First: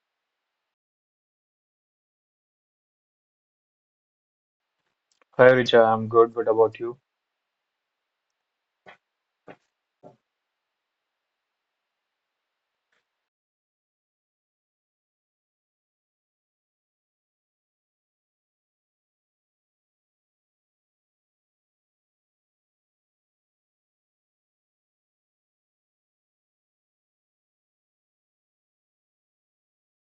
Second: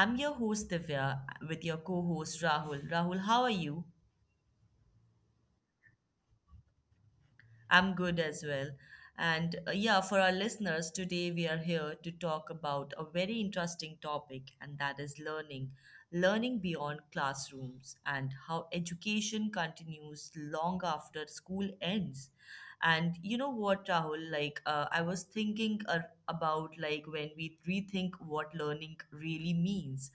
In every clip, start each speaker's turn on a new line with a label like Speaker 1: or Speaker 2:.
Speaker 1: I'm your host, Divya, with your co host, Rahul. Rahul, how are you?
Speaker 2: Hi Richa, I'm good. What about you?
Speaker 1: I'm good as well. For our listeners, today we are here to talk about a very interesting topic, and that is learning. Learning beyond classrooms and how education continues long after school ends. And you know what, Rahul? I was thinking about like when we rethink what learning really means.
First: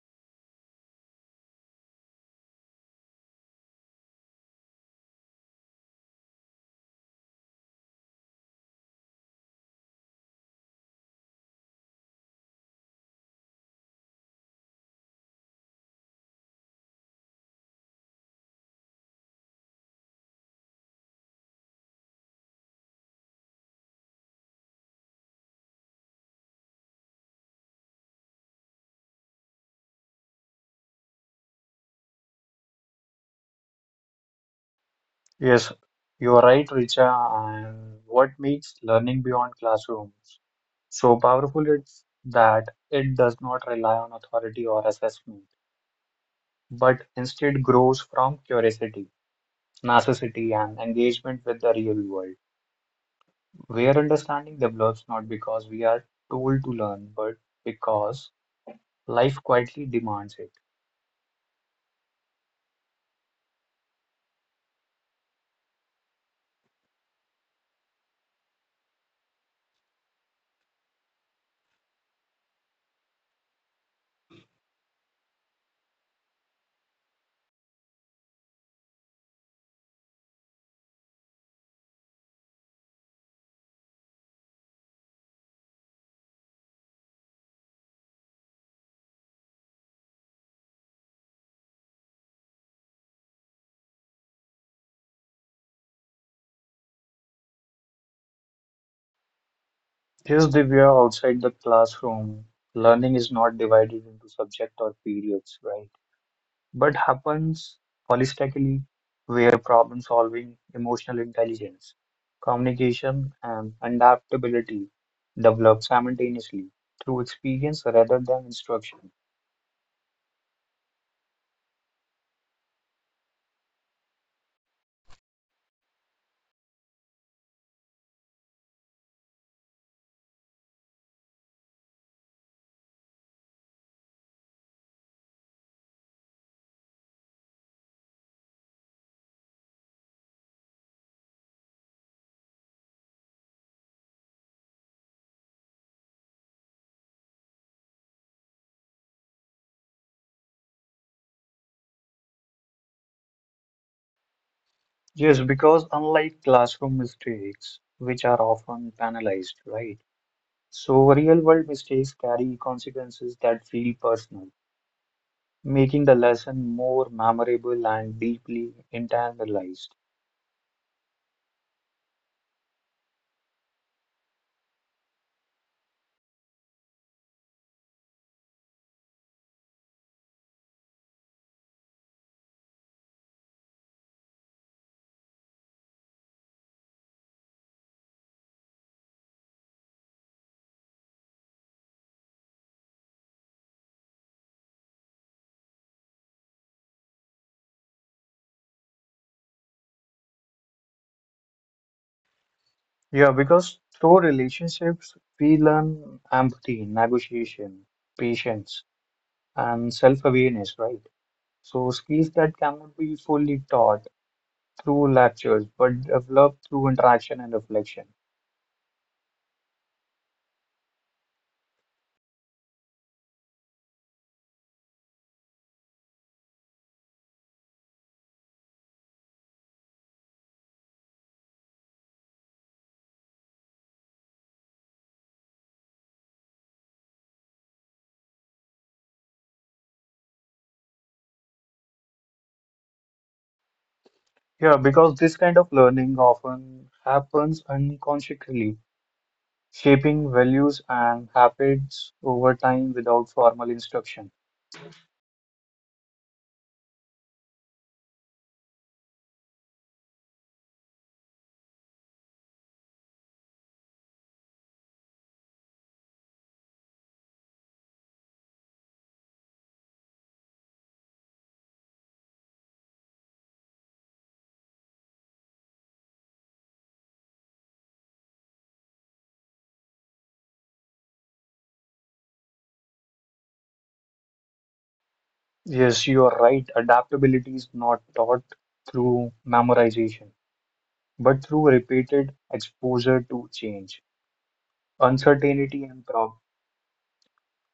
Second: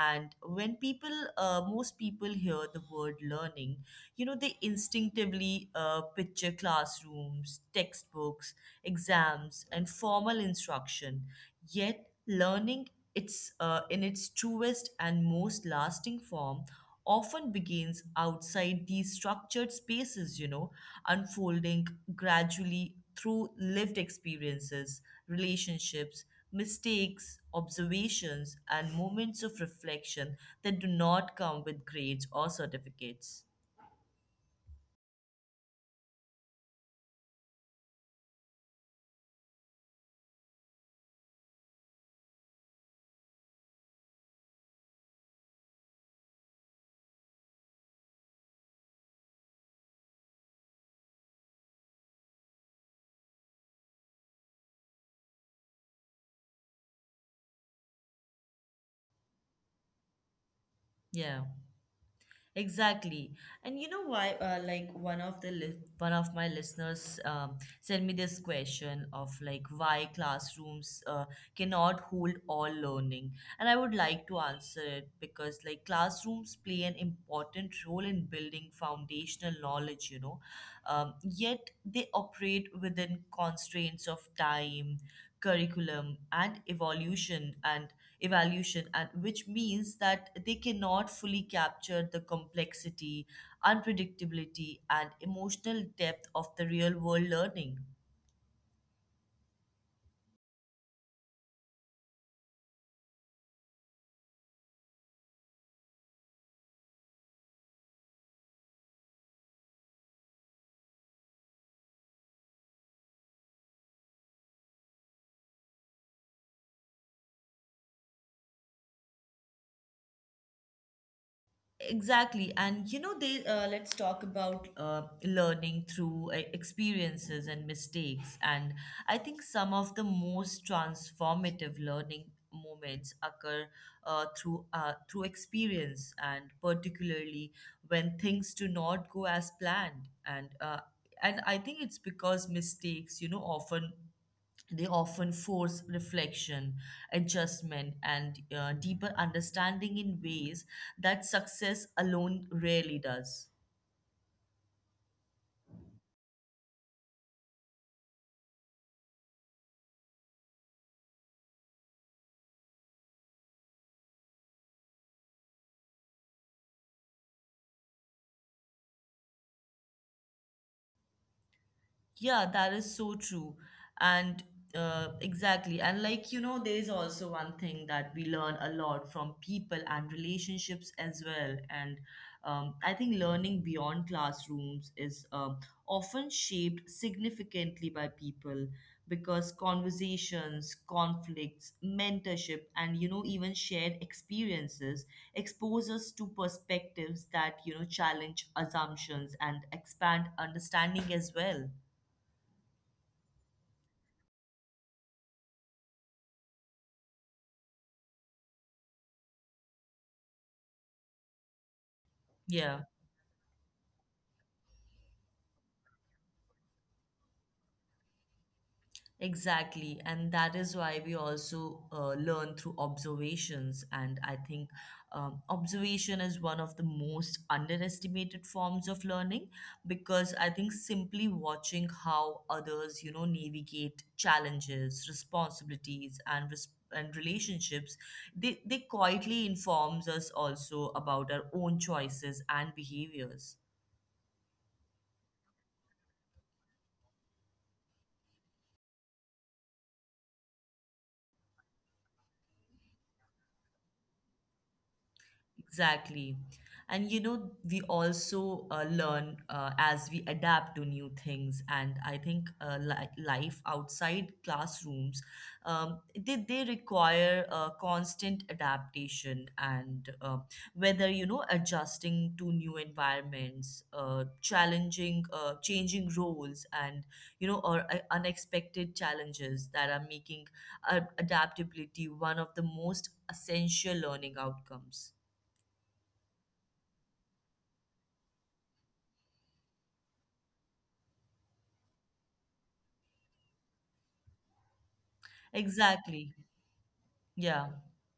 Speaker 1: And when people, most people hear the word learning, you know they instinctively picture classrooms, textbooks, exams, and formal instruction, yet learning, its in its truest and most lasting form, often begins outside these structured spaces, you know, unfolding gradually through lived experiences, relationships, mistakes, observations, and moments of reflection that do not come with grades or certificates.
Speaker 2: Yes, you are right, Richa. And what makes learning beyond classrooms so powerful is that it does not rely on authority or assessment, but instead grows from curiosity, necessity, and engagement with the real world, where understanding develops not because we are told to learn, but because life quietly demands it.
Speaker 1: Yeah, exactly. And you know why? Like one of my listeners sent me this question of like why classrooms cannot hold all learning, and I would like to answer it because like classrooms play an important role in building foundational knowledge, you know, yet they operate within constraints of time, curriculum, and evolution and evaluation, and which means that they cannot fully capture the complexity, unpredictability, and emotional depth of the real world learning.
Speaker 2: Here's Divya outside the classroom. Learning is not divided into subject or periods, right? But happens holistically, where problem solving, emotional intelligence, communication, and adaptability develop simultaneously through experience rather than instruction.
Speaker 1: Exactly. And you know, they let's talk about learning through experiences and mistakes. And I think some of the most transformative learning moments occur through experience, and particularly when things do not go as planned. And I think it's because mistakes, you know, often they often force reflection, adjustment, and deeper understanding in ways that success alone rarely does.
Speaker 2: Yes, because unlike classroom mistakes, which are often penalized, right? So real world mistakes carry consequences that feel personal, making the lesson more memorable and deeply internalized.
Speaker 1: Yeah, that is so true. And exactly. And like, you know, there is also one thing that we learn a lot from people and relationships as well. And I think learning beyond classrooms is often shaped significantly by people because conversations, conflicts, mentorship, and, you know, even shared experiences expose us to perspectives that, you know, challenge assumptions and expand understanding as well.
Speaker 2: Yeah, because through relationships, we learn empathy, negotiation, patience, and self-awareness, right? So skills
Speaker 1: Yeah,
Speaker 2: that cannot be fully taught through lectures, but developed through interaction and reflection.
Speaker 1: exactly. And that is why we also learn through observations. And I think observation is one of the most underestimated forms of learning because I think simply watching how others, you know, navigate challenges, responsibilities, and relationships, they quietly informs us also about our own choices and behaviors.
Speaker 2: Yeah, because this kind of learning often happens unconsciously, shaping values and habits over time without formal instruction.
Speaker 1: Exactly. And you know, we also learn as we adapt to new things. And I think li life outside classrooms, they require constant adaptation and whether, you know, adjusting to new environments, changing roles and, you know, or unexpected challenges that are making adaptability one of the most essential learning outcomes.
Speaker 2: Yes, you are right. Adaptability is not taught through memorization, but through repeated exposure to change, uncertainty
Speaker 1: Exactly.
Speaker 2: and prob
Speaker 1: Yeah.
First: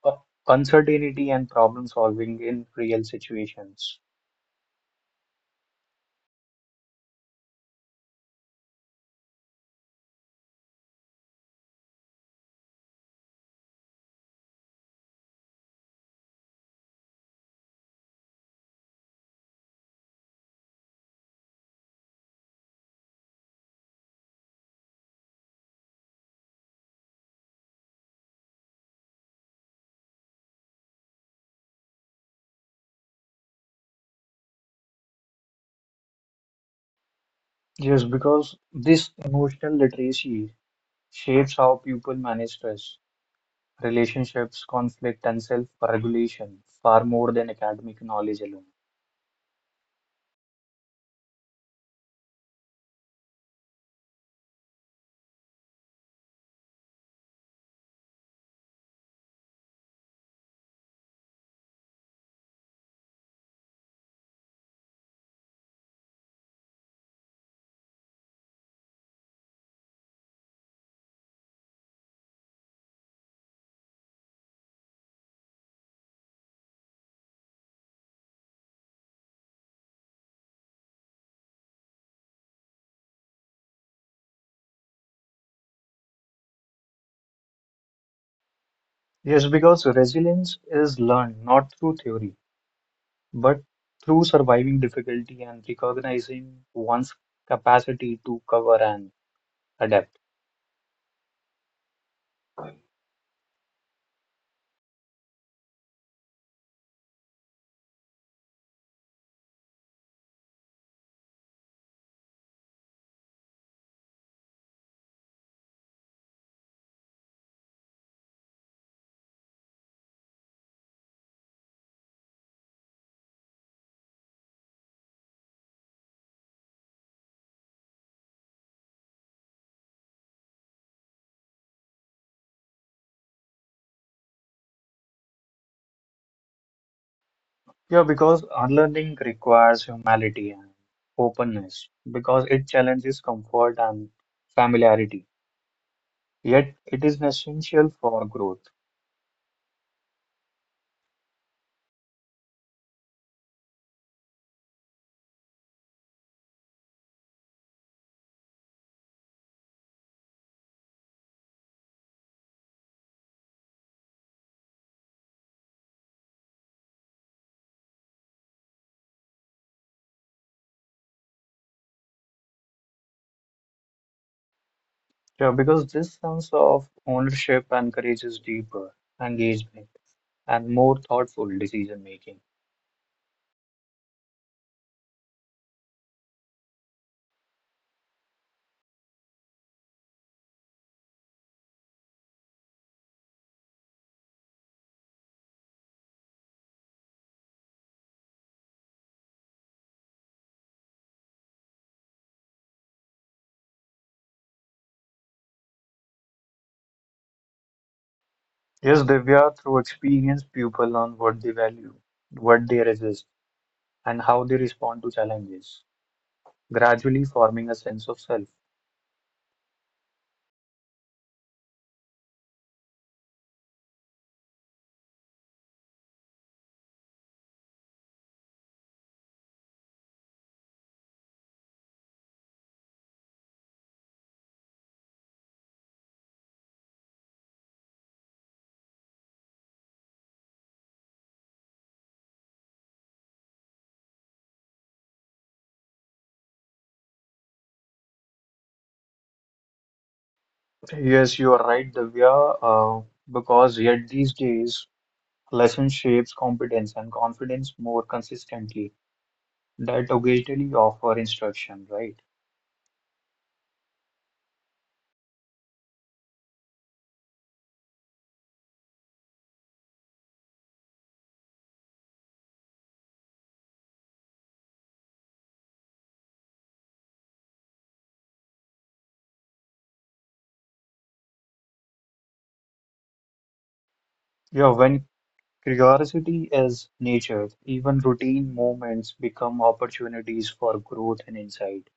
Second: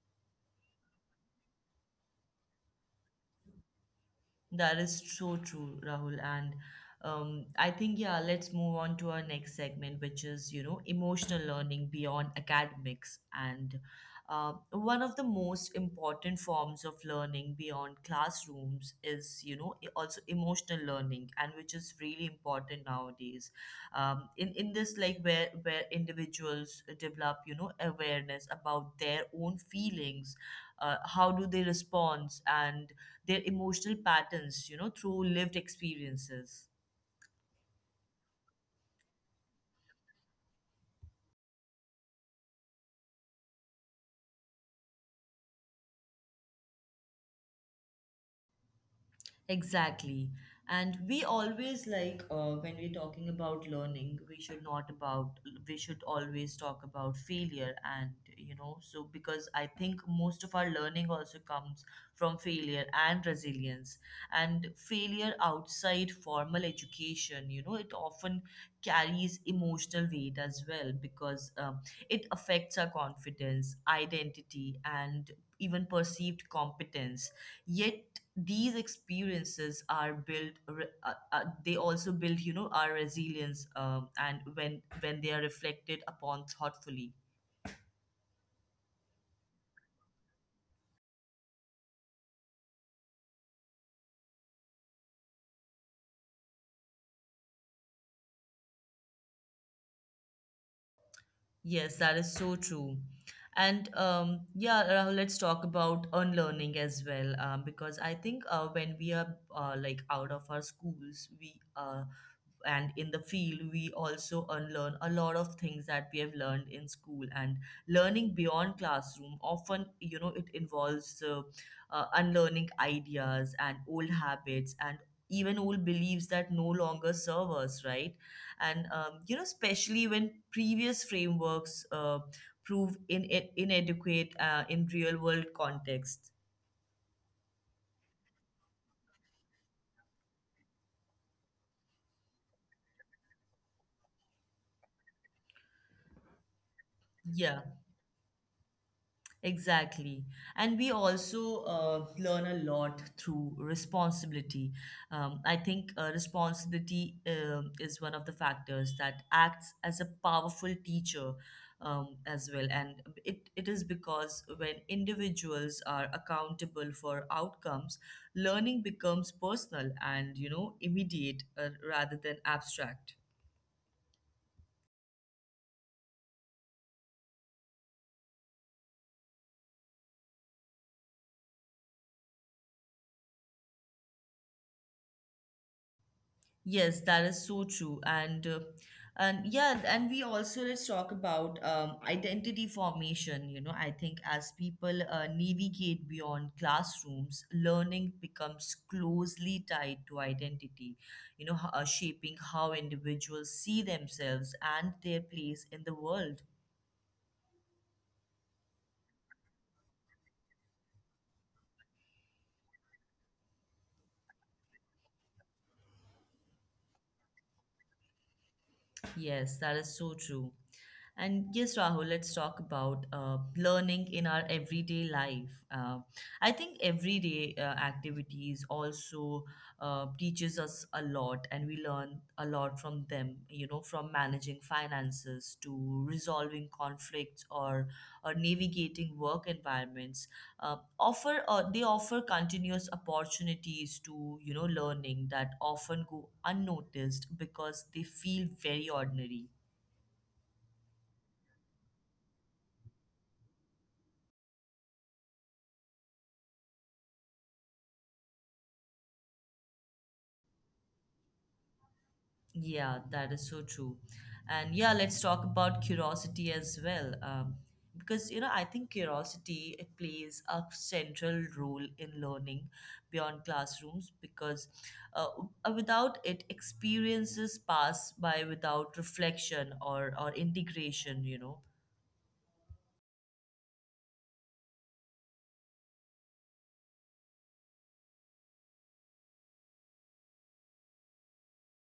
Speaker 2: uh, uncertainty and problem solving in real situations.
Speaker 1: That is so true, Rahul. And I think, yeah, let's move on to our next segment, which is, you know, emotional learning beyond academics. And one of the most important forms of learning beyond classrooms is, you know, also emotional learning, and which is really important nowadays. In this, like where individuals develop, you know, awareness about their own feelings, how do they respond, and their emotional patterns, you know, through lived experiences.
Speaker 2: Yes, because this emotional literacy shapes how people manage stress, relationships, conflict, and self-regulation far more than academic knowledge alone.
Speaker 1: Exactly. And we always when we're talking about learning, we should not about we should always talk about failure and you know, so because I think most of our learning also comes from failure and resilience. And failure outside formal education, you know, it often carries emotional weight as well because it affects our confidence, identity, and even perceived competence, yet these experiences are built re- they also build, you know, our resilience, and when they are reflected upon thoughtfully.
Speaker 2: Yes, because resilience is learned not through theory, but through surviving difficulty and recognizing one's capacity to cover and adapt.
Speaker 1: Yes, that is so true. And yeah, Rahul, let's talk about unlearning as well, because I think when we are like out of our schools, we and in the field we also unlearn a lot of things that we have learned in school, and learning beyond classroom often, you know, it involves unlearning ideas and old habits and even old beliefs that no longer serve us, right? And you know, especially when previous frameworks prove inadequate in real world context.
Speaker 2: Yeah, because unlearning requires humility and openness, because it challenges comfort and familiarity. Yet it is
Speaker 1: Yeah.
Speaker 2: essential for growth.
Speaker 1: Exactly. And we also learn a lot through responsibility. I think responsibility is one of the factors that acts as a powerful teacher as well. And it is because when individuals are accountable for outcomes, learning becomes personal and, you know, immediate, rather than abstract.
Speaker 2: Yeah, because this sense of ownership encourages deeper engagement and more thoughtful decision making.
Speaker 1: Yes, that is so true. And we also, let's talk about identity formation. You know, I think as people navigate beyond classrooms, learning becomes closely tied to identity. Shaping how individuals see themselves and their place in the world.
Speaker 2: Yes, Divya, through experience, people learn what they value, what they resist, and how they respond to challenges, gradually forming a sense of self.
Speaker 1: Yes, that is so true. And yes, Rahul, let's talk about learning in our everyday life. I think everyday activities also teaches us a lot, and we learn a lot from them. You know, from managing finances to resolving conflicts or navigating work environments, offer they offer continuous opportunities to, you know, learning that often go unnoticed because they feel very ordinary.
Speaker 2: Yes, you are right, Divya, because yet these days, lesson shapes competence and confidence more consistently that occasionally offer instruction, right?
Speaker 1: Yeah, that is so true. And yeah, let's talk about curiosity as well, because you know, I think curiosity, it plays a central role in learning beyond classrooms because uh, without it, experiences pass by without reflection or integration, you know.
Speaker 2: Yeah, when curiosity is nurtured, even routine moments become opportunities for growth and insight.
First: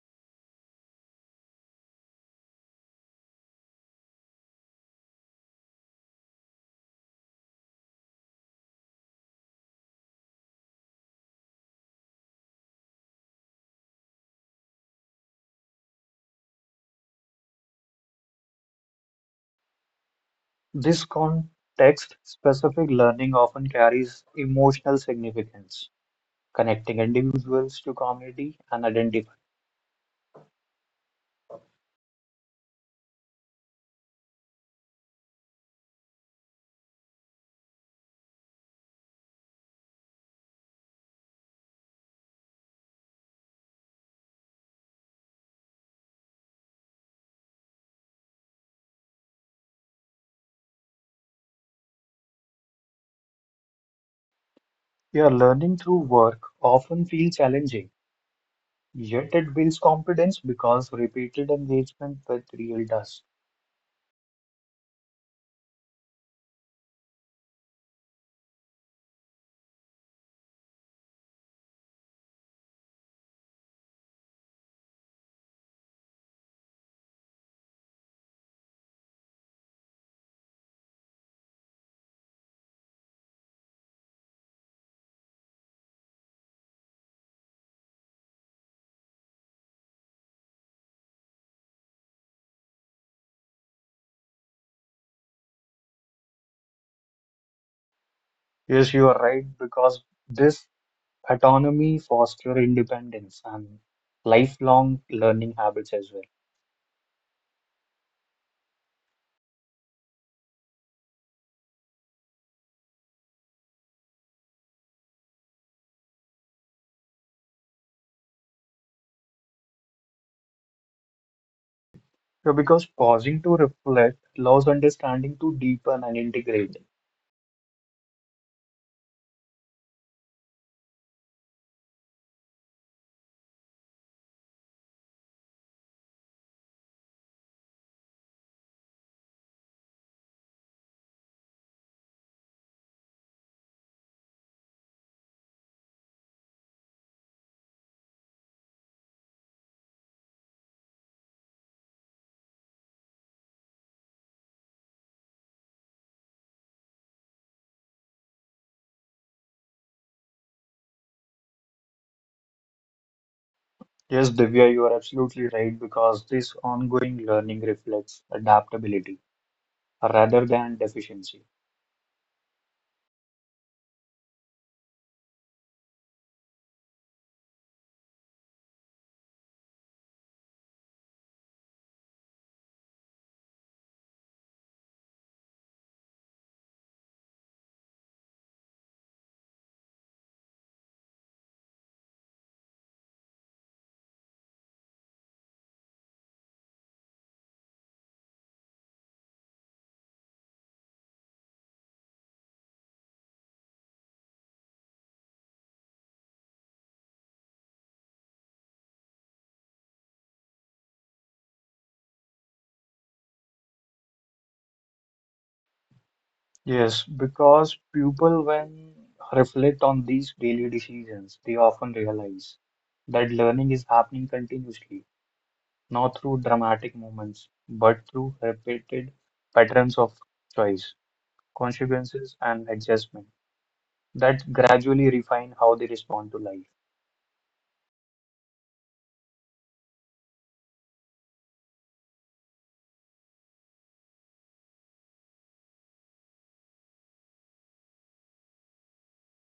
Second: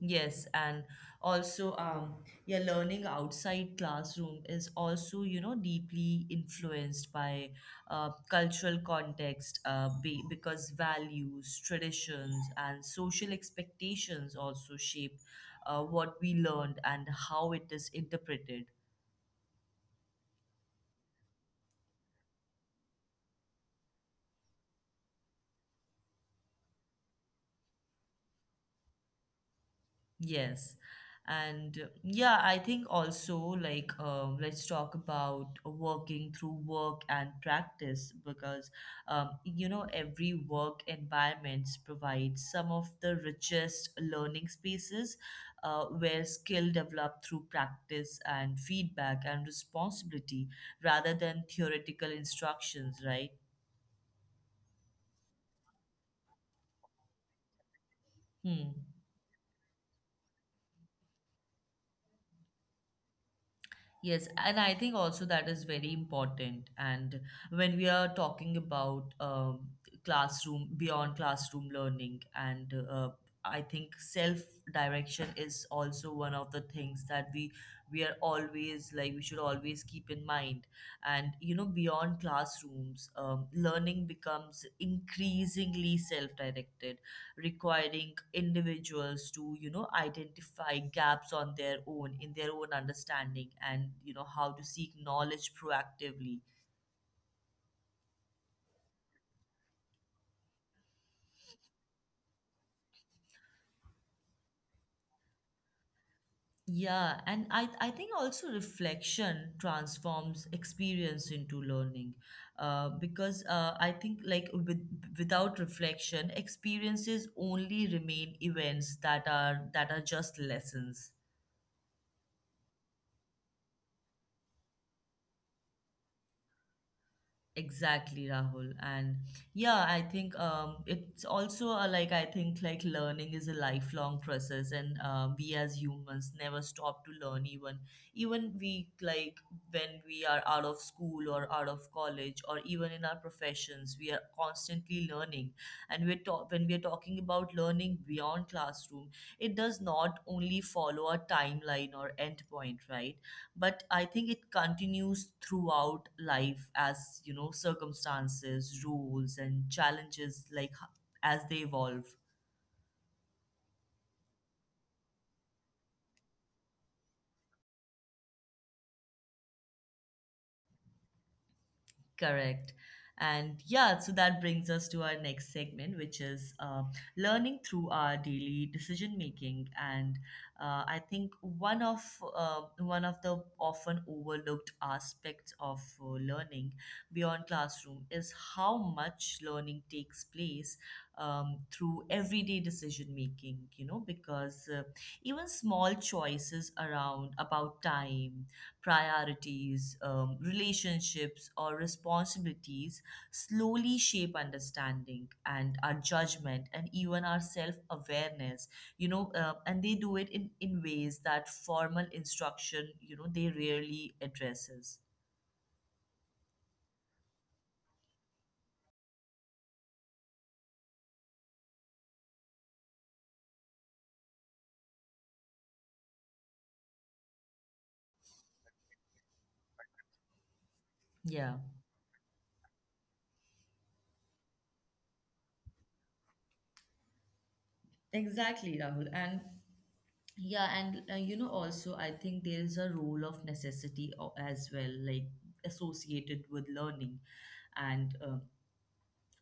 Speaker 1: Yes, and also, yeah, learning outside classroom is also, you know, deeply influenced by cultural context, because values, traditions, and social expectations also shape what we learned and how it is interpreted.
Speaker 2: This context-specific learning often carries emotional significance, connecting individuals to community and identify.
Speaker 1: Yes. And yeah, I think also, like let's talk about working through work and practice because you know, every work environments provide some of the richest learning spaces where skill develop through practice and feedback and responsibility rather than theoretical instructions, right?
Speaker 2: Yeah, learning through work often feels challenging.
Speaker 1: Hmm.
Speaker 2: Yet it builds confidence because repeated engagement with real does.
Speaker 1: Yes, and I think also that is very important. And when we are talking about classroom, beyond classroom learning, and I think self direction is also one of the things that we are always like, we should always keep in mind. And you know, beyond classrooms, learning becomes increasingly self directed, requiring individuals to, you know, identify gaps on their own, in their own understanding, and you know, how to seek knowledge proactively.
Speaker 2: Yes, you are right, because this autonomy fosters independence and lifelong learning habits as well.
Speaker 1: Yeah, and I think also reflection transforms experience into learning, because I think like without reflection, experiences only remain events that are just lessons.
Speaker 2: Yeah, because pausing to reflect allows understanding to deepen and integrate.
Speaker 1: Exactly, Rahul. And yeah, I think it's also like I think like learning is a lifelong process, and we as humans never stop to learn. Even even we like when we are out of school or out of college or even in our professions, we are constantly learning. And we're talk when we're talking about learning beyond classroom, it does not only follow a timeline or endpoint, right? But I think it continues throughout life as, you know, circumstances, roles, and challenges, as they evolve.
Speaker 2: Yes, Divya, you are absolutely right, because this ongoing learning reflects adaptability rather than deficiency.
Speaker 1: Correct. And yeah, so that brings us to our next segment, which is learning through our daily decision making. And I think one of the often overlooked aspects of learning beyond classroom is how much learning takes place through everyday decision making. You know, because even small choices around about time, priorities, relationships, or responsibilities slowly shape understanding and our judgment and even our self awareness, you know, and they do it in ways that formal instruction, you know, they rarely addresses.
Speaker 2: Yes, because people, when reflect on these daily decisions, they often realize that learning is happening continuously, not through dramatic moments, but through repeated patterns of choice,
Speaker 1: Yeah,
Speaker 2: consequences, and adjustment that gradually refine how they respond to life.
Speaker 1: exactly, Rahul. And you know, also, I think there is a role of necessity as well, like associated with learning. And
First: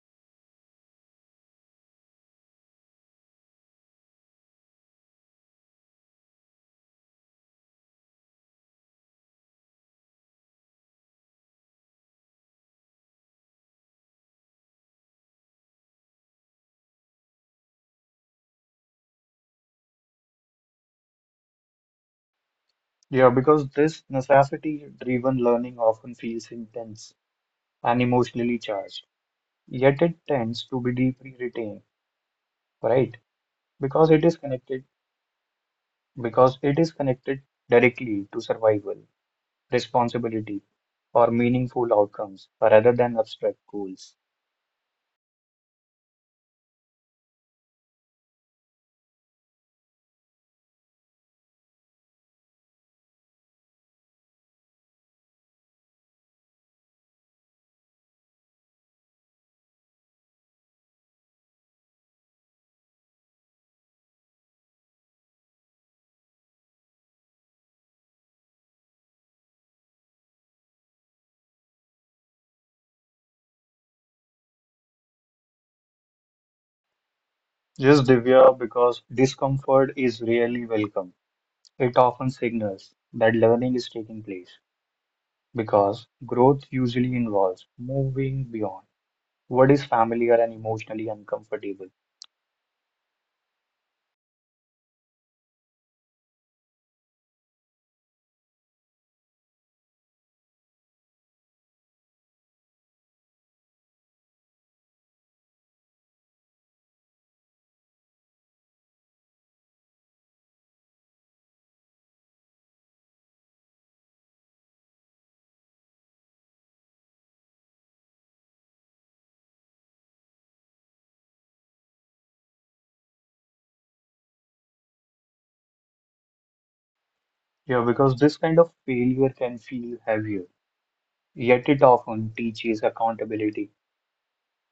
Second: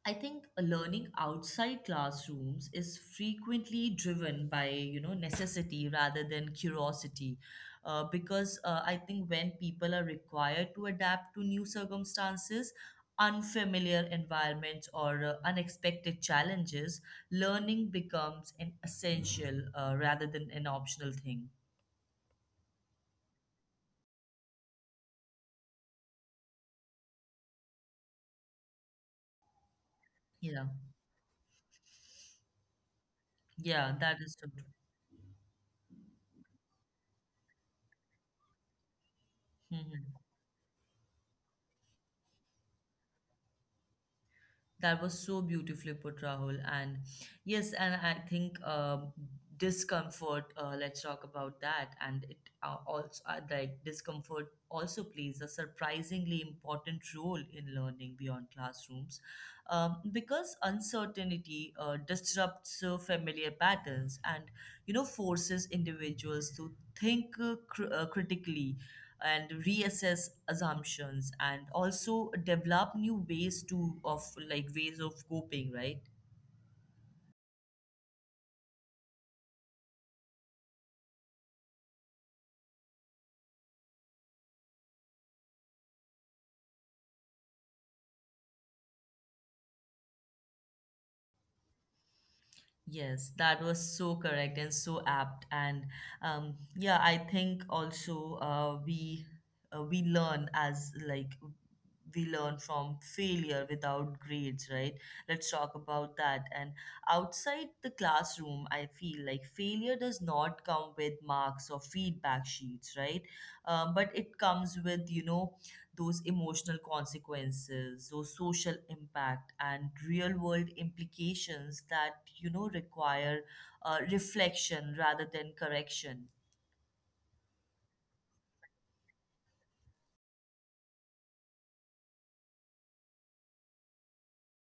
Speaker 1: I think learning outside classrooms is frequently driven by, you know, necessity rather than curiosity, because I think when people are required to adapt to new circumstances, unfamiliar environments, or unexpected challenges, learning becomes an essential rather than an optional thing.
Speaker 2: Yeah, because this necessity-driven learning often feels intense and emotionally charged, yet it tends
Speaker 1: Yeah,
Speaker 2: to be deeply retained, right?
Speaker 1: yeah,
Speaker 2: Because
Speaker 1: that
Speaker 2: it is
Speaker 1: is so true.
Speaker 2: connected because it is connected directly to survival,
Speaker 1: Mm-hmm.
Speaker 2: responsibility, or meaningful outcomes rather than abstract goals.
Speaker 1: That was so beautifully put, Rahul. And yes, and I think discomfort. Let's talk about that. And it also like discomfort also plays a surprisingly important role in learning beyond classrooms, because uncertainty disrupts familiar patterns and you know, forces individuals to think critically and reassess assumptions and also develop new ways to of like ways of coping, right?
Speaker 2: Yes, Divya, because discomfort is rarely welcome. It often signals that learning is taking place, because growth usually involves moving beyond what is familiar and emotionally uncomfortable.
Speaker 1: Yes, that was so correct and so apt. And yeah, I think also we learn as like we learn from failure without grades, right? Let's talk about that. And outside the classroom, I feel like failure does not come with marks or feedback sheets, right? But it comes with those emotional consequences, those social impact, and real world implications that require reflection rather than correction.
Speaker 2: Yeah, because this kind of failure can feel heavier, yet it often teaches accountability,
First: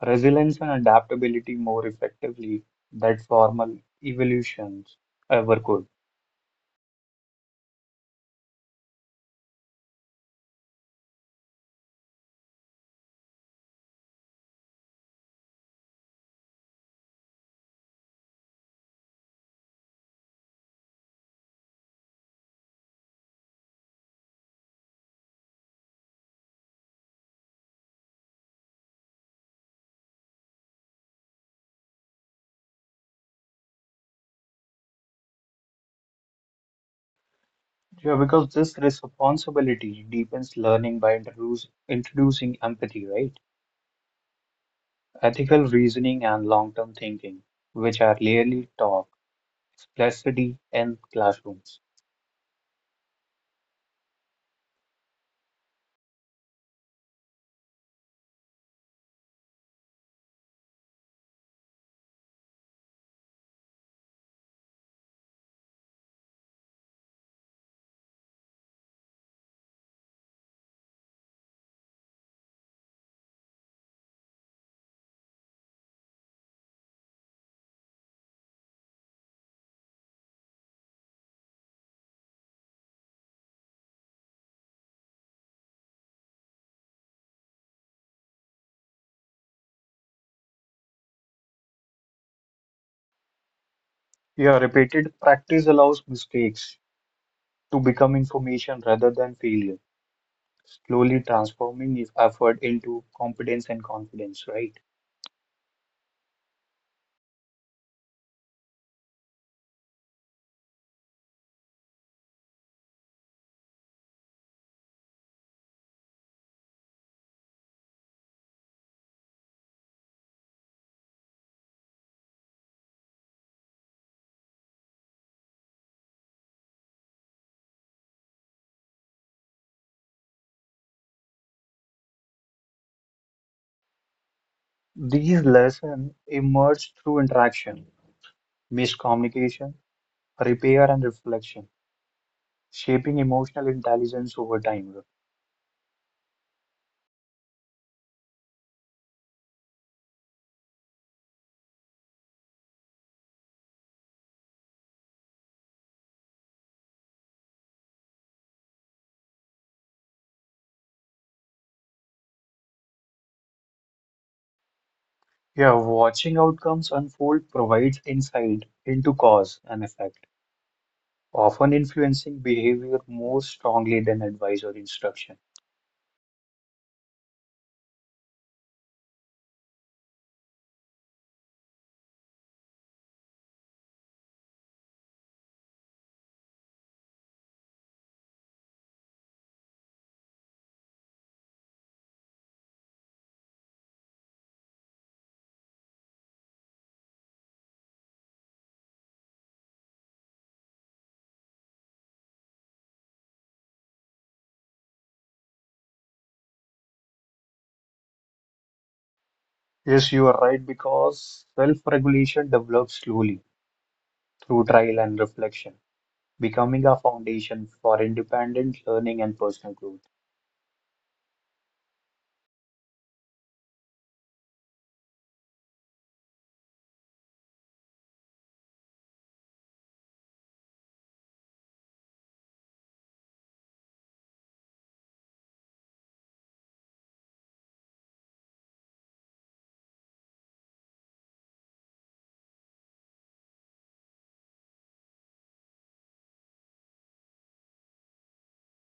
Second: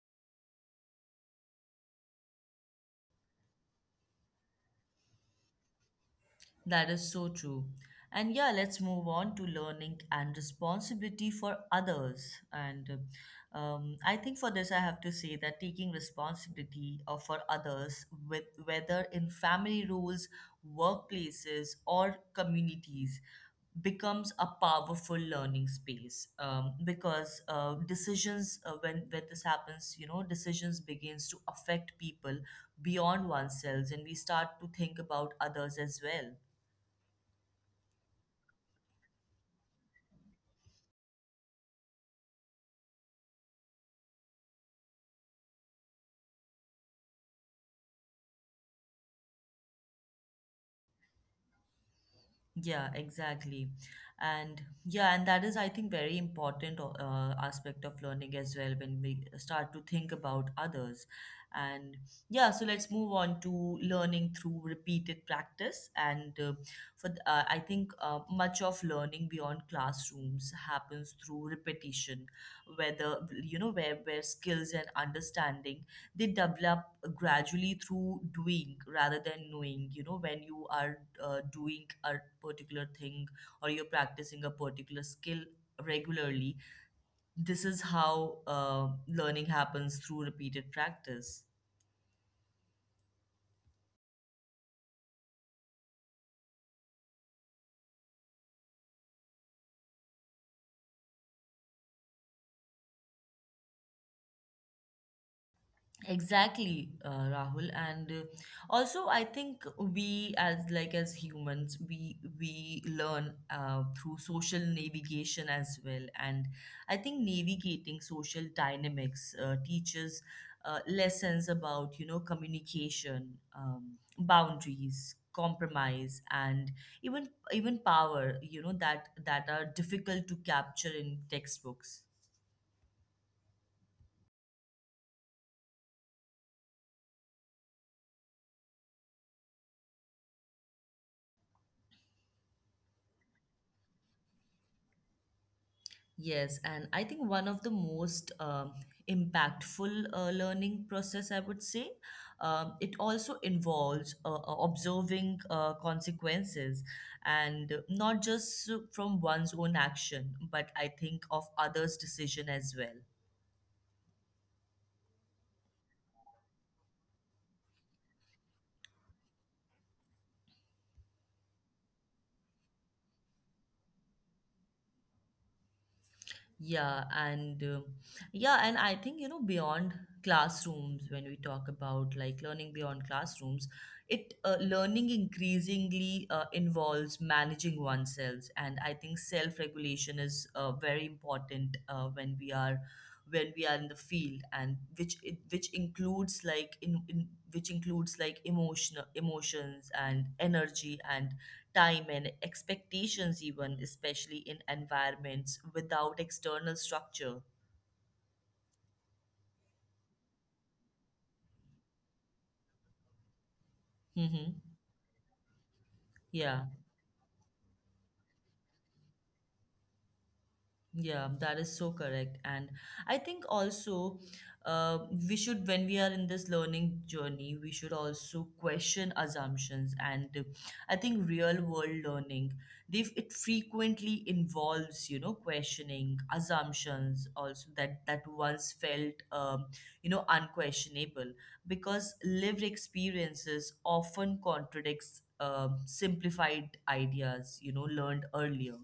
Speaker 2: resilience, and adaptability more effectively than formal evolutions ever could.
Speaker 1: That is so true. And yeah, let's move on to learning and responsibility for others. And I think for this, I have to say that taking responsibility for others, with whether in family roles, workplaces, or communities, becomes a powerful learning space. Because decisions, when this happens, decisions begins to affect people beyond oneself, and we start to think about others as well.
Speaker 2: Yeah, because this responsibility deepens learning by introducing empathy, right? Ethical reasoning and long-term thinking, which are rarely taught explicitly in classrooms.
Speaker 1: Yeah, exactly. And yeah, and that is, I think, very important aspect of learning as well when we start to think about others. And yeah, so let's move on to learning through repeated practice. I think much of learning beyond classrooms happens through repetition, whether where skills and understanding they develop gradually through doing rather than knowing when you are doing a particular thing or you're practicing a particular skill regularly. This is how learning happens through repeated practice.
Speaker 2: Yeah, repeated practice allows mistakes to become information rather than failure, slowly transforming effort into competence and confidence, right?
Speaker 1: Exactly, Rahul, and also I think we as humans we learn through social navigation as well, and I think navigating social dynamics teaches lessons about communication, boundaries, compromise, and even power that are difficult to capture in textbooks.
Speaker 2: These lessons emerge through interaction, miscommunication, repair, and reflection, shaping emotional intelligence over time.
Speaker 1: Yes, and I think one of the most impactful learning process, I would say, it also involves observing consequences, and not just from one's own action, but I think of others' decision as well.
Speaker 2: Yeah, watching outcomes unfold provides insight into cause and effect, often influencing behavior more strongly than advice or instruction.
Speaker 1: Yeah, and um yeah, and I think beyond classrooms, when we talk about like learning beyond classrooms, it learning increasingly involves managing oneself, and I think self-regulation is very important when we are in the field, and which includes like in which includes like emotional emotions and energy and time and expectations even, especially in environments without external structure.
Speaker 2: Yes, you are right, because self-regulation develops slowly through
Speaker 1: Hmm.
Speaker 2: trial and reflection,
Speaker 1: Yeah.
Speaker 2: becoming a foundation for independent learning and personal growth.
Speaker 1: Yeah, that is so correct. And I think also uh, we should, when we are in this learning journey, we should also question assumptions. And I think real world learning, they it frequently involves, questioning assumptions also that once felt, unquestionable, because lived experiences often contradicts simplified ideas, learned earlier.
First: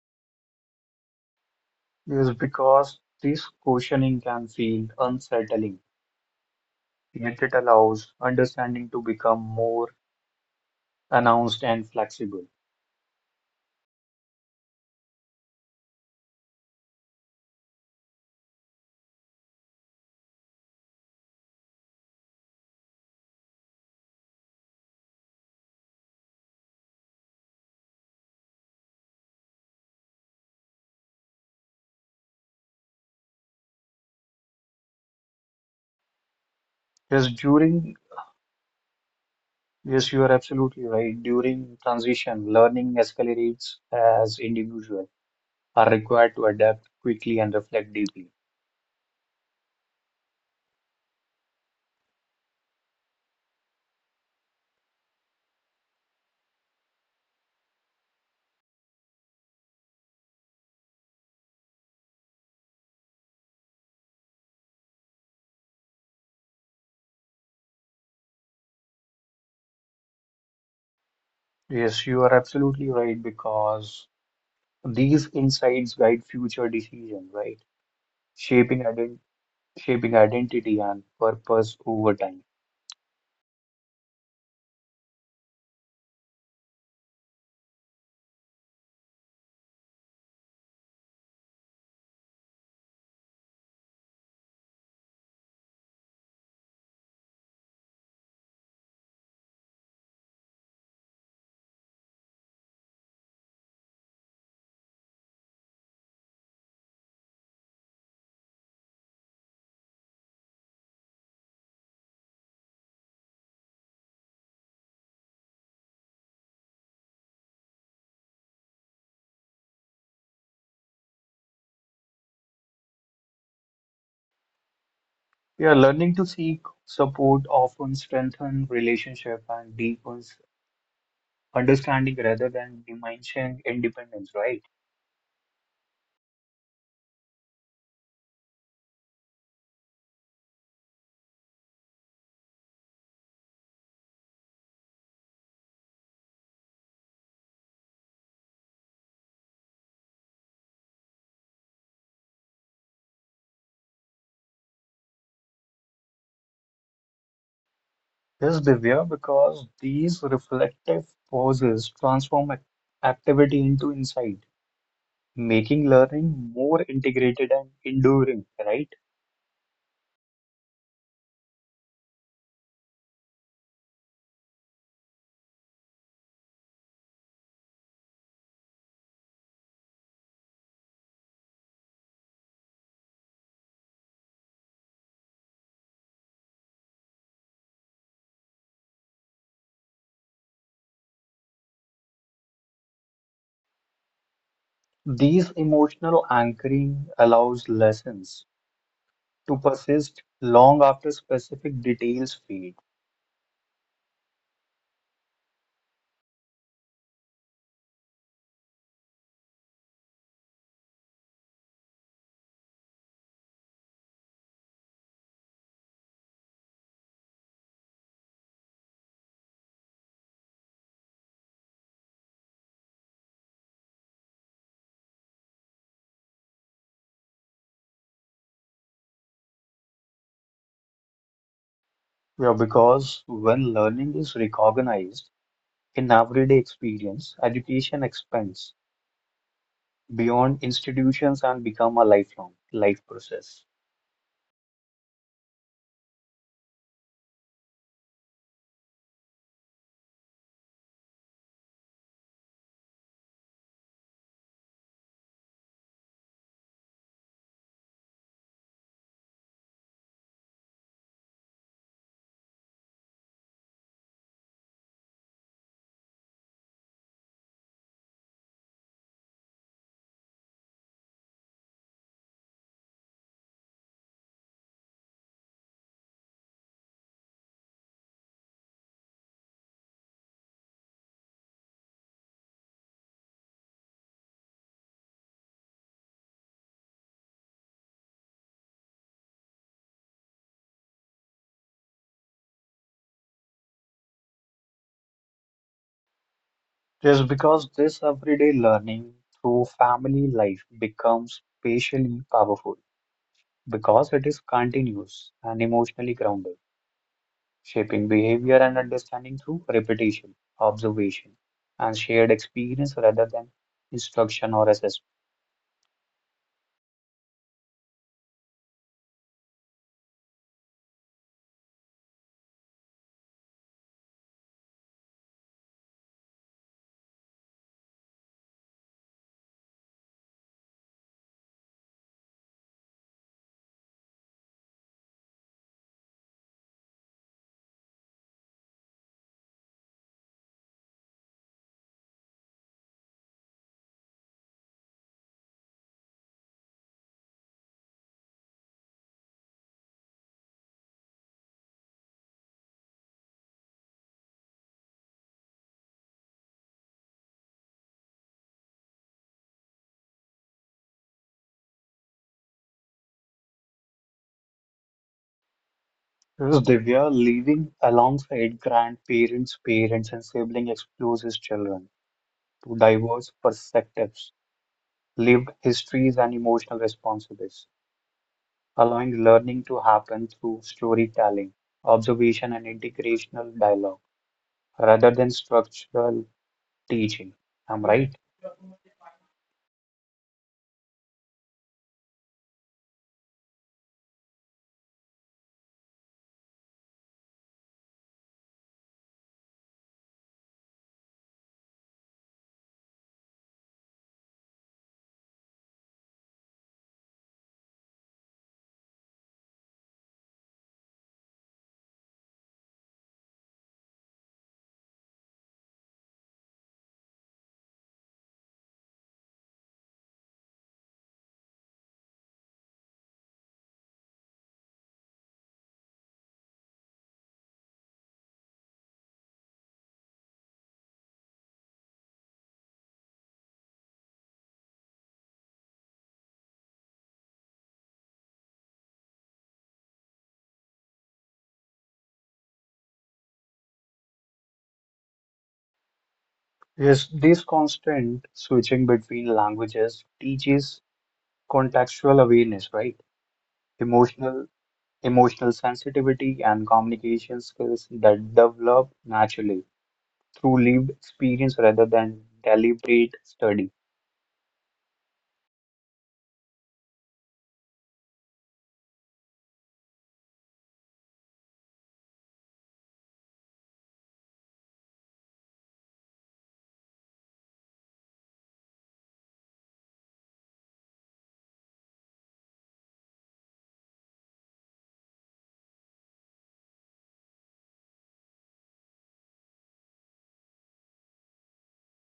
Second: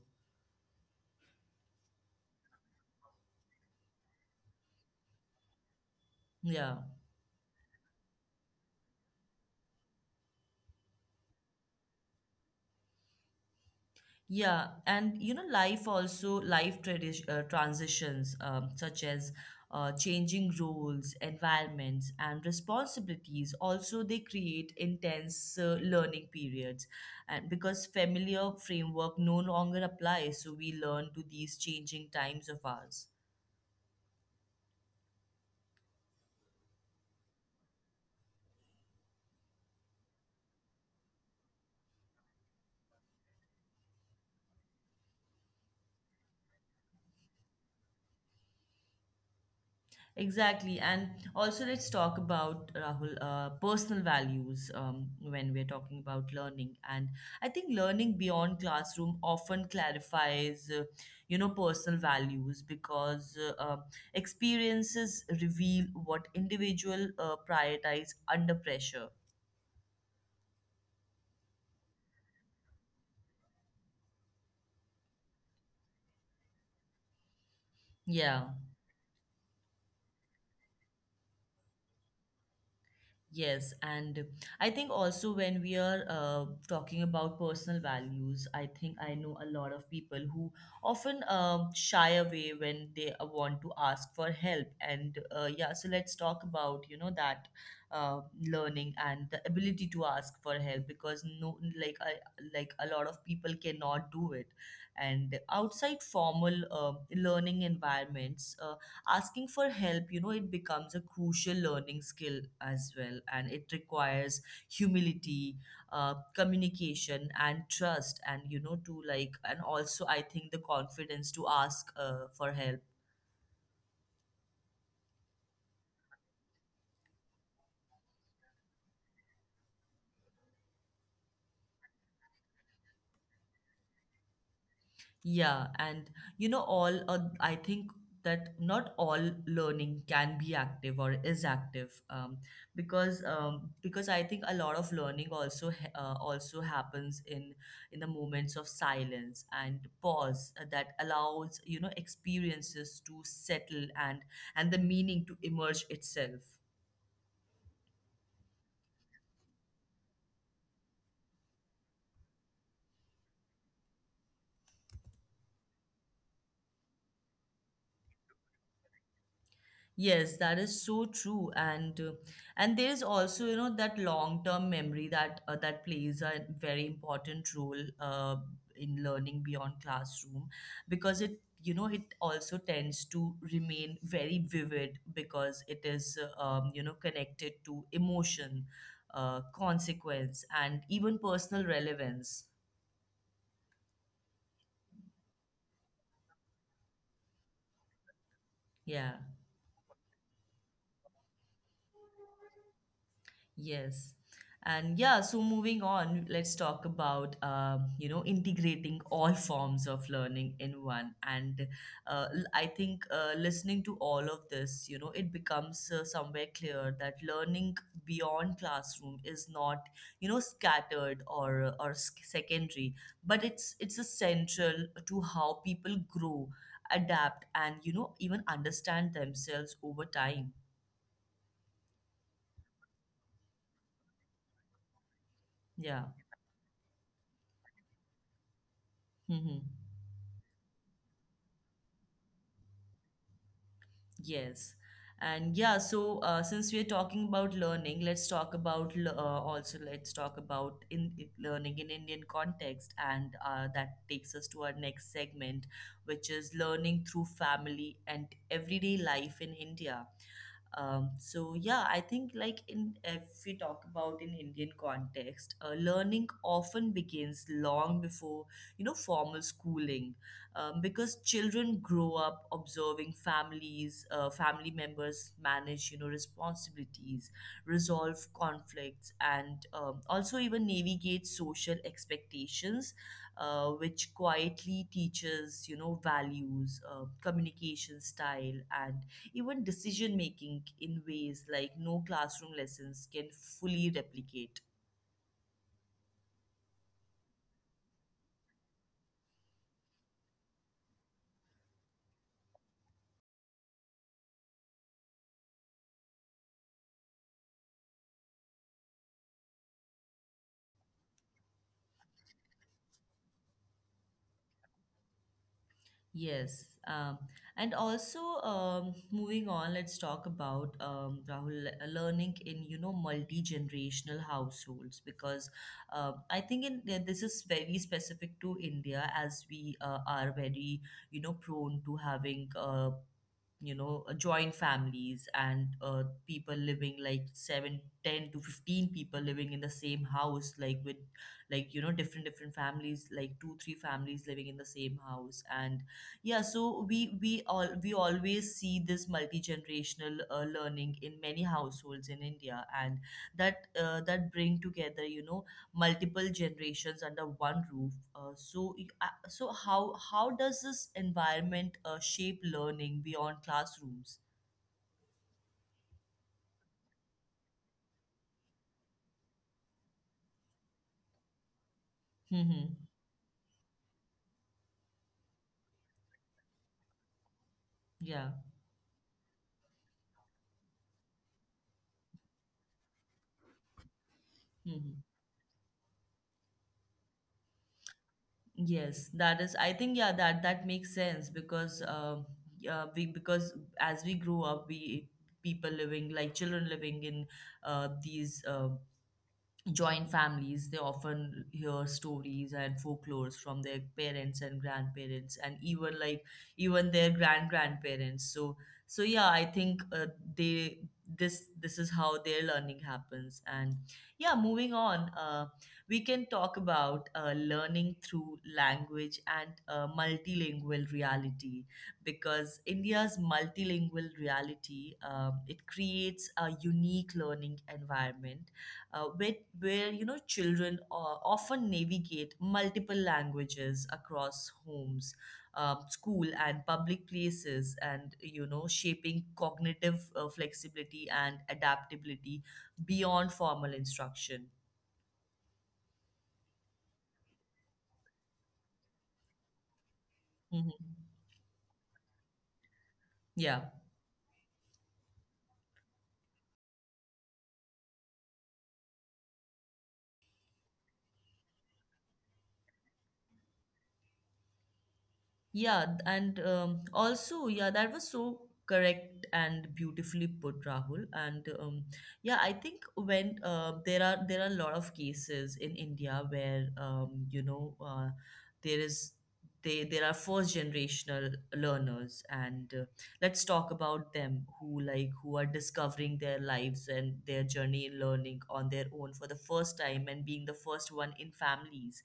Speaker 2: Is because this questioning can feel unsettling,
Speaker 1: Yeah.
Speaker 2: yet it allows understanding to become more announced and flexible.
Speaker 1: Yeah, and you know, life also transitions, such as changing roles, environments, and responsibilities. Also, they create intense learning periods, and because familiar framework no longer applies, so we learn to these changing times of ours.
Speaker 2: Yes, during, yes, you are absolutely right. During transition, learning escalates as individuals are required to adapt quickly and reflect deeply.
Speaker 1: Exactly. And also, let's talk about, Rahul, personal values, when we're talking about learning. And I think learning beyond classroom often clarifies, personal values, because experiences reveal what individual prioritize under pressure.
Speaker 2: Yes, you are absolutely right, because these insights guide future decisions, right?
Speaker 1: Yeah.
Speaker 2: Shaping ident Shaping identity and purpose over time.
Speaker 1: Yes, and I think also when we are talking about personal values, I think I know a lot of people who often shy away when they want to ask for help. And yeah, so let's talk about that uh, learning and the ability to ask for help, because no, like a lot of people cannot do it. And outside formal learning environments, asking for help, it becomes a crucial learning skill as well, and it requires humility, communication, and trust, and you know to like and also I think the confidence to ask for help.
Speaker 2: Yeah, learning to seek support often strengthens relationship and deepens understanding rather than diminishing independence, right?
Speaker 1: Yeah, and you know, all I think that not all learning can be active or is active, because I think a lot of learning also happens in the moments of silence and pause that allows experiences to settle and the meaning to emerge itself.
Speaker 2: Yes, Divya, because these reflective pauses transform activity into insight, making learning more integrated and enduring, right?
Speaker 1: Yes, that is so true, and there is also that long term memory that plays a very important role in learning beyond classroom, because it you know it also tends to remain very vivid, because it is connected to emotion, consequence, and even personal relevance.
Speaker 2: These emotional anchoring allows lessons
Speaker 1: Yeah.
Speaker 2: to persist long after specific details fade.
Speaker 1: Yes. And yeah, so moving on, let's talk about integrating all forms of learning in one. And I think listening to all of this, it becomes somewhere clear that learning beyond classroom is not scattered or secondary, but it's a central to how people grow, adapt, and even understand themselves over time.
Speaker 2: Yeah, because when learning is recognized,
Speaker 1: Yeah.
Speaker 2: in everyday experience, education expands
Speaker 1: Mm-hmm.
Speaker 2: beyond institutions and become a lifelong life process.
Speaker 1: Yes. And yeah, so since we're talking about learning, let's talk about le- also let's talk about in- learning in Indian context, and that takes us to our next segment, which is learning through family and everyday life in India. So yeah, I think like in if we talk about in Indian context, learning often begins long before formal schooling, because children grow up observing families, family members manage responsibilities, resolve conflicts, and also even navigate social expectations, which quietly teaches values, communication style, and even decision making in ways like no classroom lessons can fully replicate.
Speaker 2: Just because this everyday learning through family life becomes spatially powerful, because it is continuous and emotionally grounded, shaping behavior and understanding through repetition, observation, and shared experience rather than instruction or assessment.
Speaker 1: Yes. And also, moving on, let's talk about, Rahul, learning in multi-generational households, because I think this is very specific to India, as we are very prone to having joint families, and people living like 7, 10 to 15 people living in the same house, like with like you know different different families, like two three families living in the same house, and yeah, so we always see this multi-generational learning in many households in India. And that bring together multiple generations under one roof. So how does this environment shape learning beyond classrooms?
Speaker 2: Yes, Divya, living alongside grandparents, parents, and siblings exposes children
Speaker 1: Mm-hmm.
Speaker 2: to diverse perspectives, lived histories, and emotional responses,
Speaker 1: Yeah.
Speaker 2: allowing learning to happen through storytelling, observation, and integrational dialogue
Speaker 1: Mm-hmm.
Speaker 2: rather than structural teaching. I'm right.
Speaker 1: Yes, that is. I think yeah, that makes sense because yeah, we because as we grow up, we people living like children living in these. Joint families, they often hear stories and folklores from their parents and grandparents and even like even their grandparents, so yeah, I think they this is how their learning happens, and yeah, moving on, we can talk about learning through language and multilingual reality, because India's multilingual reality, it creates a unique learning environment where you know children often navigate multiple languages across homes, school and public places, and shaping cognitive flexibility and adaptability beyond formal instruction.
Speaker 2: Yes, this constant switching between languages
Speaker 1: Mhm.
Speaker 2: teaches contextual awareness, right?
Speaker 1: Yeah.
Speaker 2: Emotional emotional sensitivity and communication skills that develop naturally through lived experience rather than deliberate study.
Speaker 1: Yeah, and also, yeah, that was so correct and beautifully put, Rahul. And yeah, I think when there are a lot of cases in India where there is they there are first generational learners, and let's talk about them, who who are discovering their lives and their journey in learning on their own for the first time and being the first one in families.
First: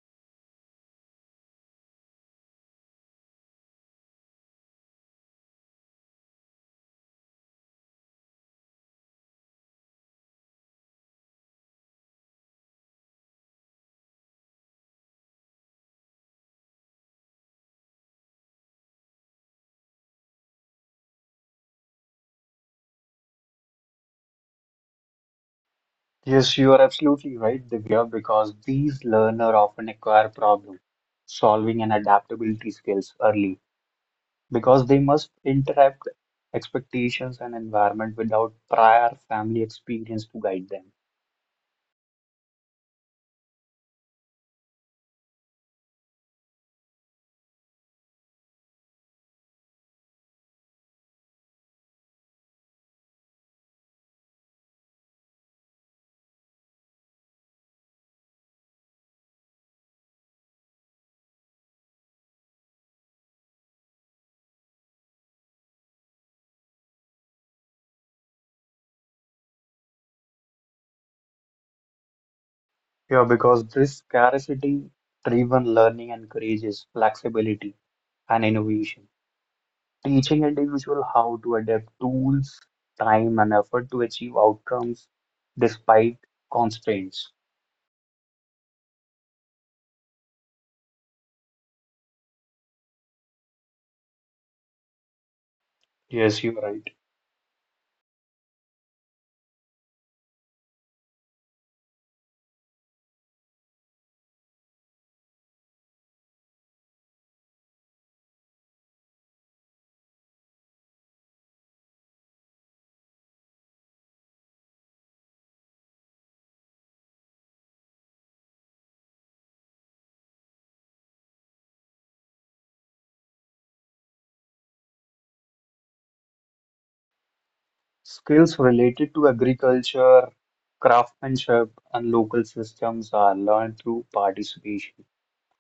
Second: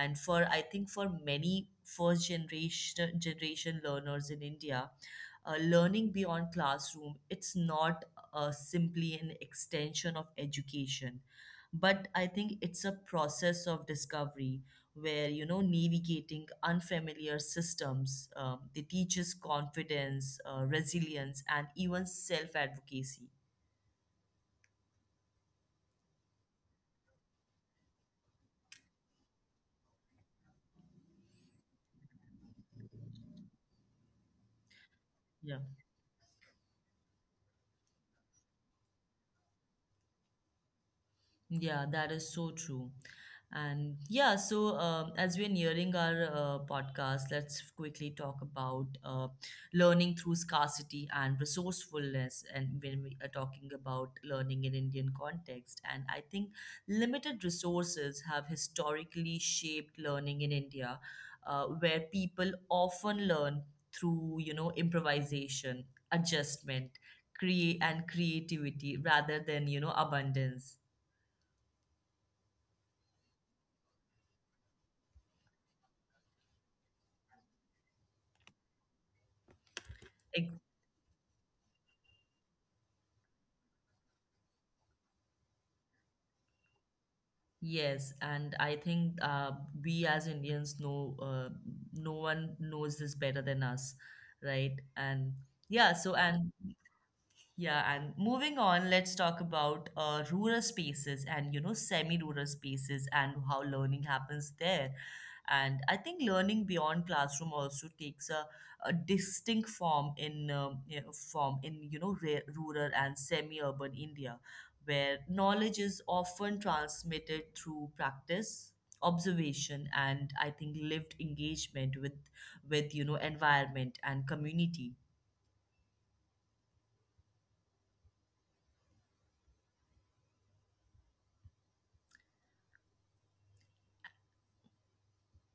Speaker 1: And for, I think, for many first generation learners in India, learning beyond classroom, it's not simply an extension of education, but I think it's a process of discovery, where navigating unfamiliar systems, they teach us confidence, resilience, and even self advocacy.
Speaker 2: Yes, you are absolutely right, Divya, because these learners often acquire problem solving and adaptability skills early because they must
Speaker 1: Yeah.
Speaker 2: interrupt expectations and environment without prior family experience to guide them.
Speaker 1: Yeah, that is so true. And yeah, so as we're nearing our podcast, let's quickly talk about learning through scarcity and resourcefulness. And when we are talking about learning in Indian context, and I think limited resources have historically shaped learning in India, where people often learn through improvisation, adjustment, create and creativity rather than abundance.
Speaker 2: Yeah, because this scarcity driven learning encourages flexibility and innovation, teaching individual how to adapt tools, time, and effort to achieve outcomes despite constraints.
Speaker 1: Yes, and I think we as Indians know, no one knows this better than us, right? And yeah, so
Speaker 2: Yes, you're
Speaker 1: and
Speaker 2: right.
Speaker 1: yeah, and moving on, let's talk about rural spaces and semi-rural spaces and how learning happens there. And I think learning beyond classroom also takes a distinct form in rural and semi-urban India, where knowledge is often transmitted through practice, observation, and I think lived engagement with environment and community.
Speaker 2: Skills related to agriculture, craftsmanship, and local systems are learned through participation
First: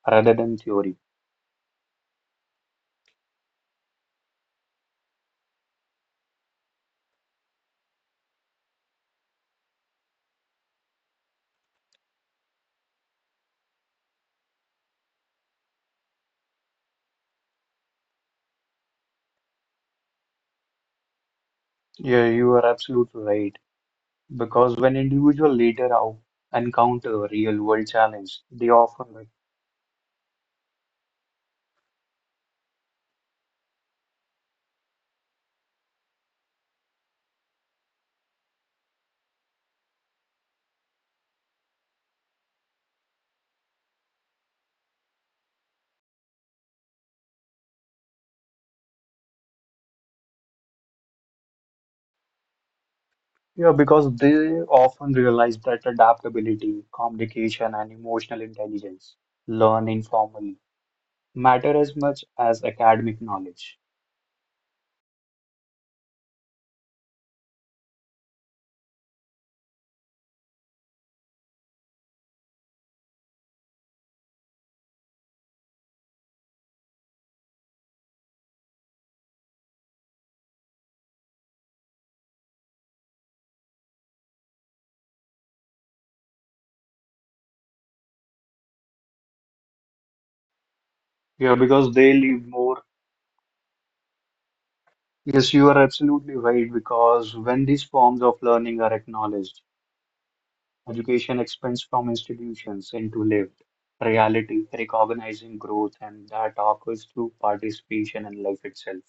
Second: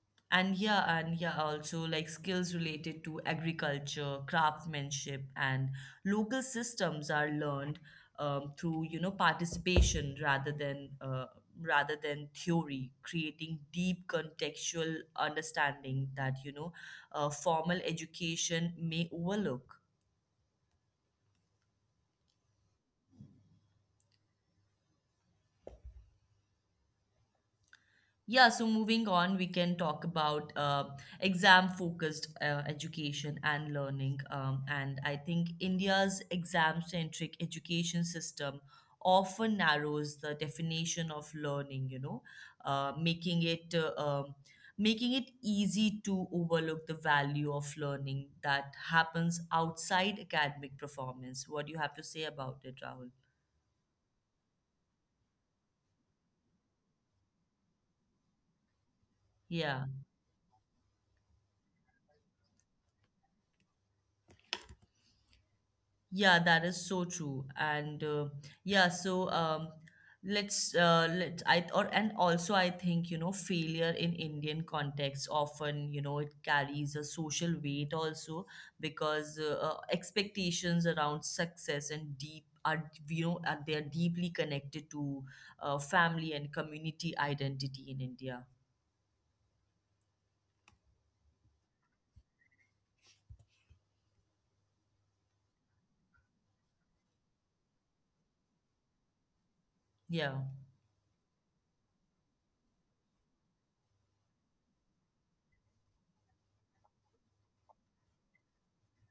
Speaker 2: rather
Speaker 1: And
Speaker 2: than
Speaker 1: yeah,
Speaker 2: theory.
Speaker 1: and yeah, also like skills related to agriculture, craftsmanship, and local systems are learned through participation rather than theory, creating deep contextual understanding that formal education may overlook.
Speaker 2: Yeah, you are absolutely right. Because when individual later out encounter real world challenge,
Speaker 1: Yeah, so
Speaker 2: they
Speaker 1: moving
Speaker 2: often re-
Speaker 1: on, we can talk about exam-focused education and learning. And I think India's exam-centric education system often narrows the definition of learning, uh, making it uh, um, making it easy to overlook the value of learning that happens outside academic performance. What do you have to say about it, Rahul?
Speaker 2: yeah, because they often realize that adaptability, communication, and emotional intelligence
Speaker 1: Yeah.
Speaker 2: learn informally matter as much as academic knowledge.
Speaker 1: Yeah, that is so true. And yeah, so let's let I or and also I think failure in Indian context, often it carries a social weight also, because expectations around success and deep are you know are they are deeply connected to family and community identity in India.
Speaker 2: Yeah, because they live more. Yes, you are absolutely right, because when these forms of learning are acknowledged,
Speaker 1: Yeah.
Speaker 2: education expands from institutions into lived reality, recognizing growth, and that occurs through participation in life itself.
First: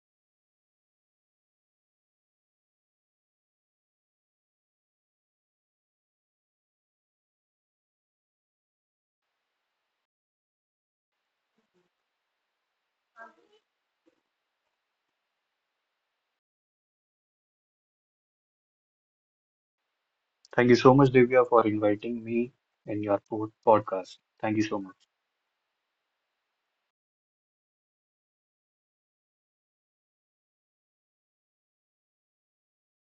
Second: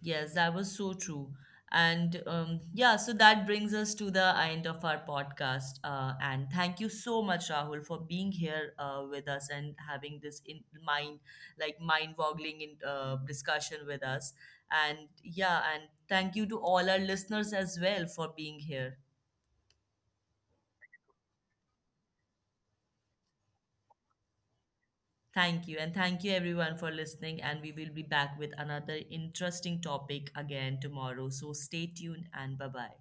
Speaker 1: Yes, that was so true. And yeah, so that brings us to the end of our podcast. And thank you so much, Rahul, for being here with us and having this in mind, like mind-boggling discussion with us. And yeah, and thank you to all our listeners as well for being here.
Speaker 2: Thank you so much, Divya, for inviting me in your podcast. Thank you so much.
Speaker 1: Thank you. And thank you everyone for listening. And we will be back with another interesting topic again tomorrow. So stay tuned and bye bye.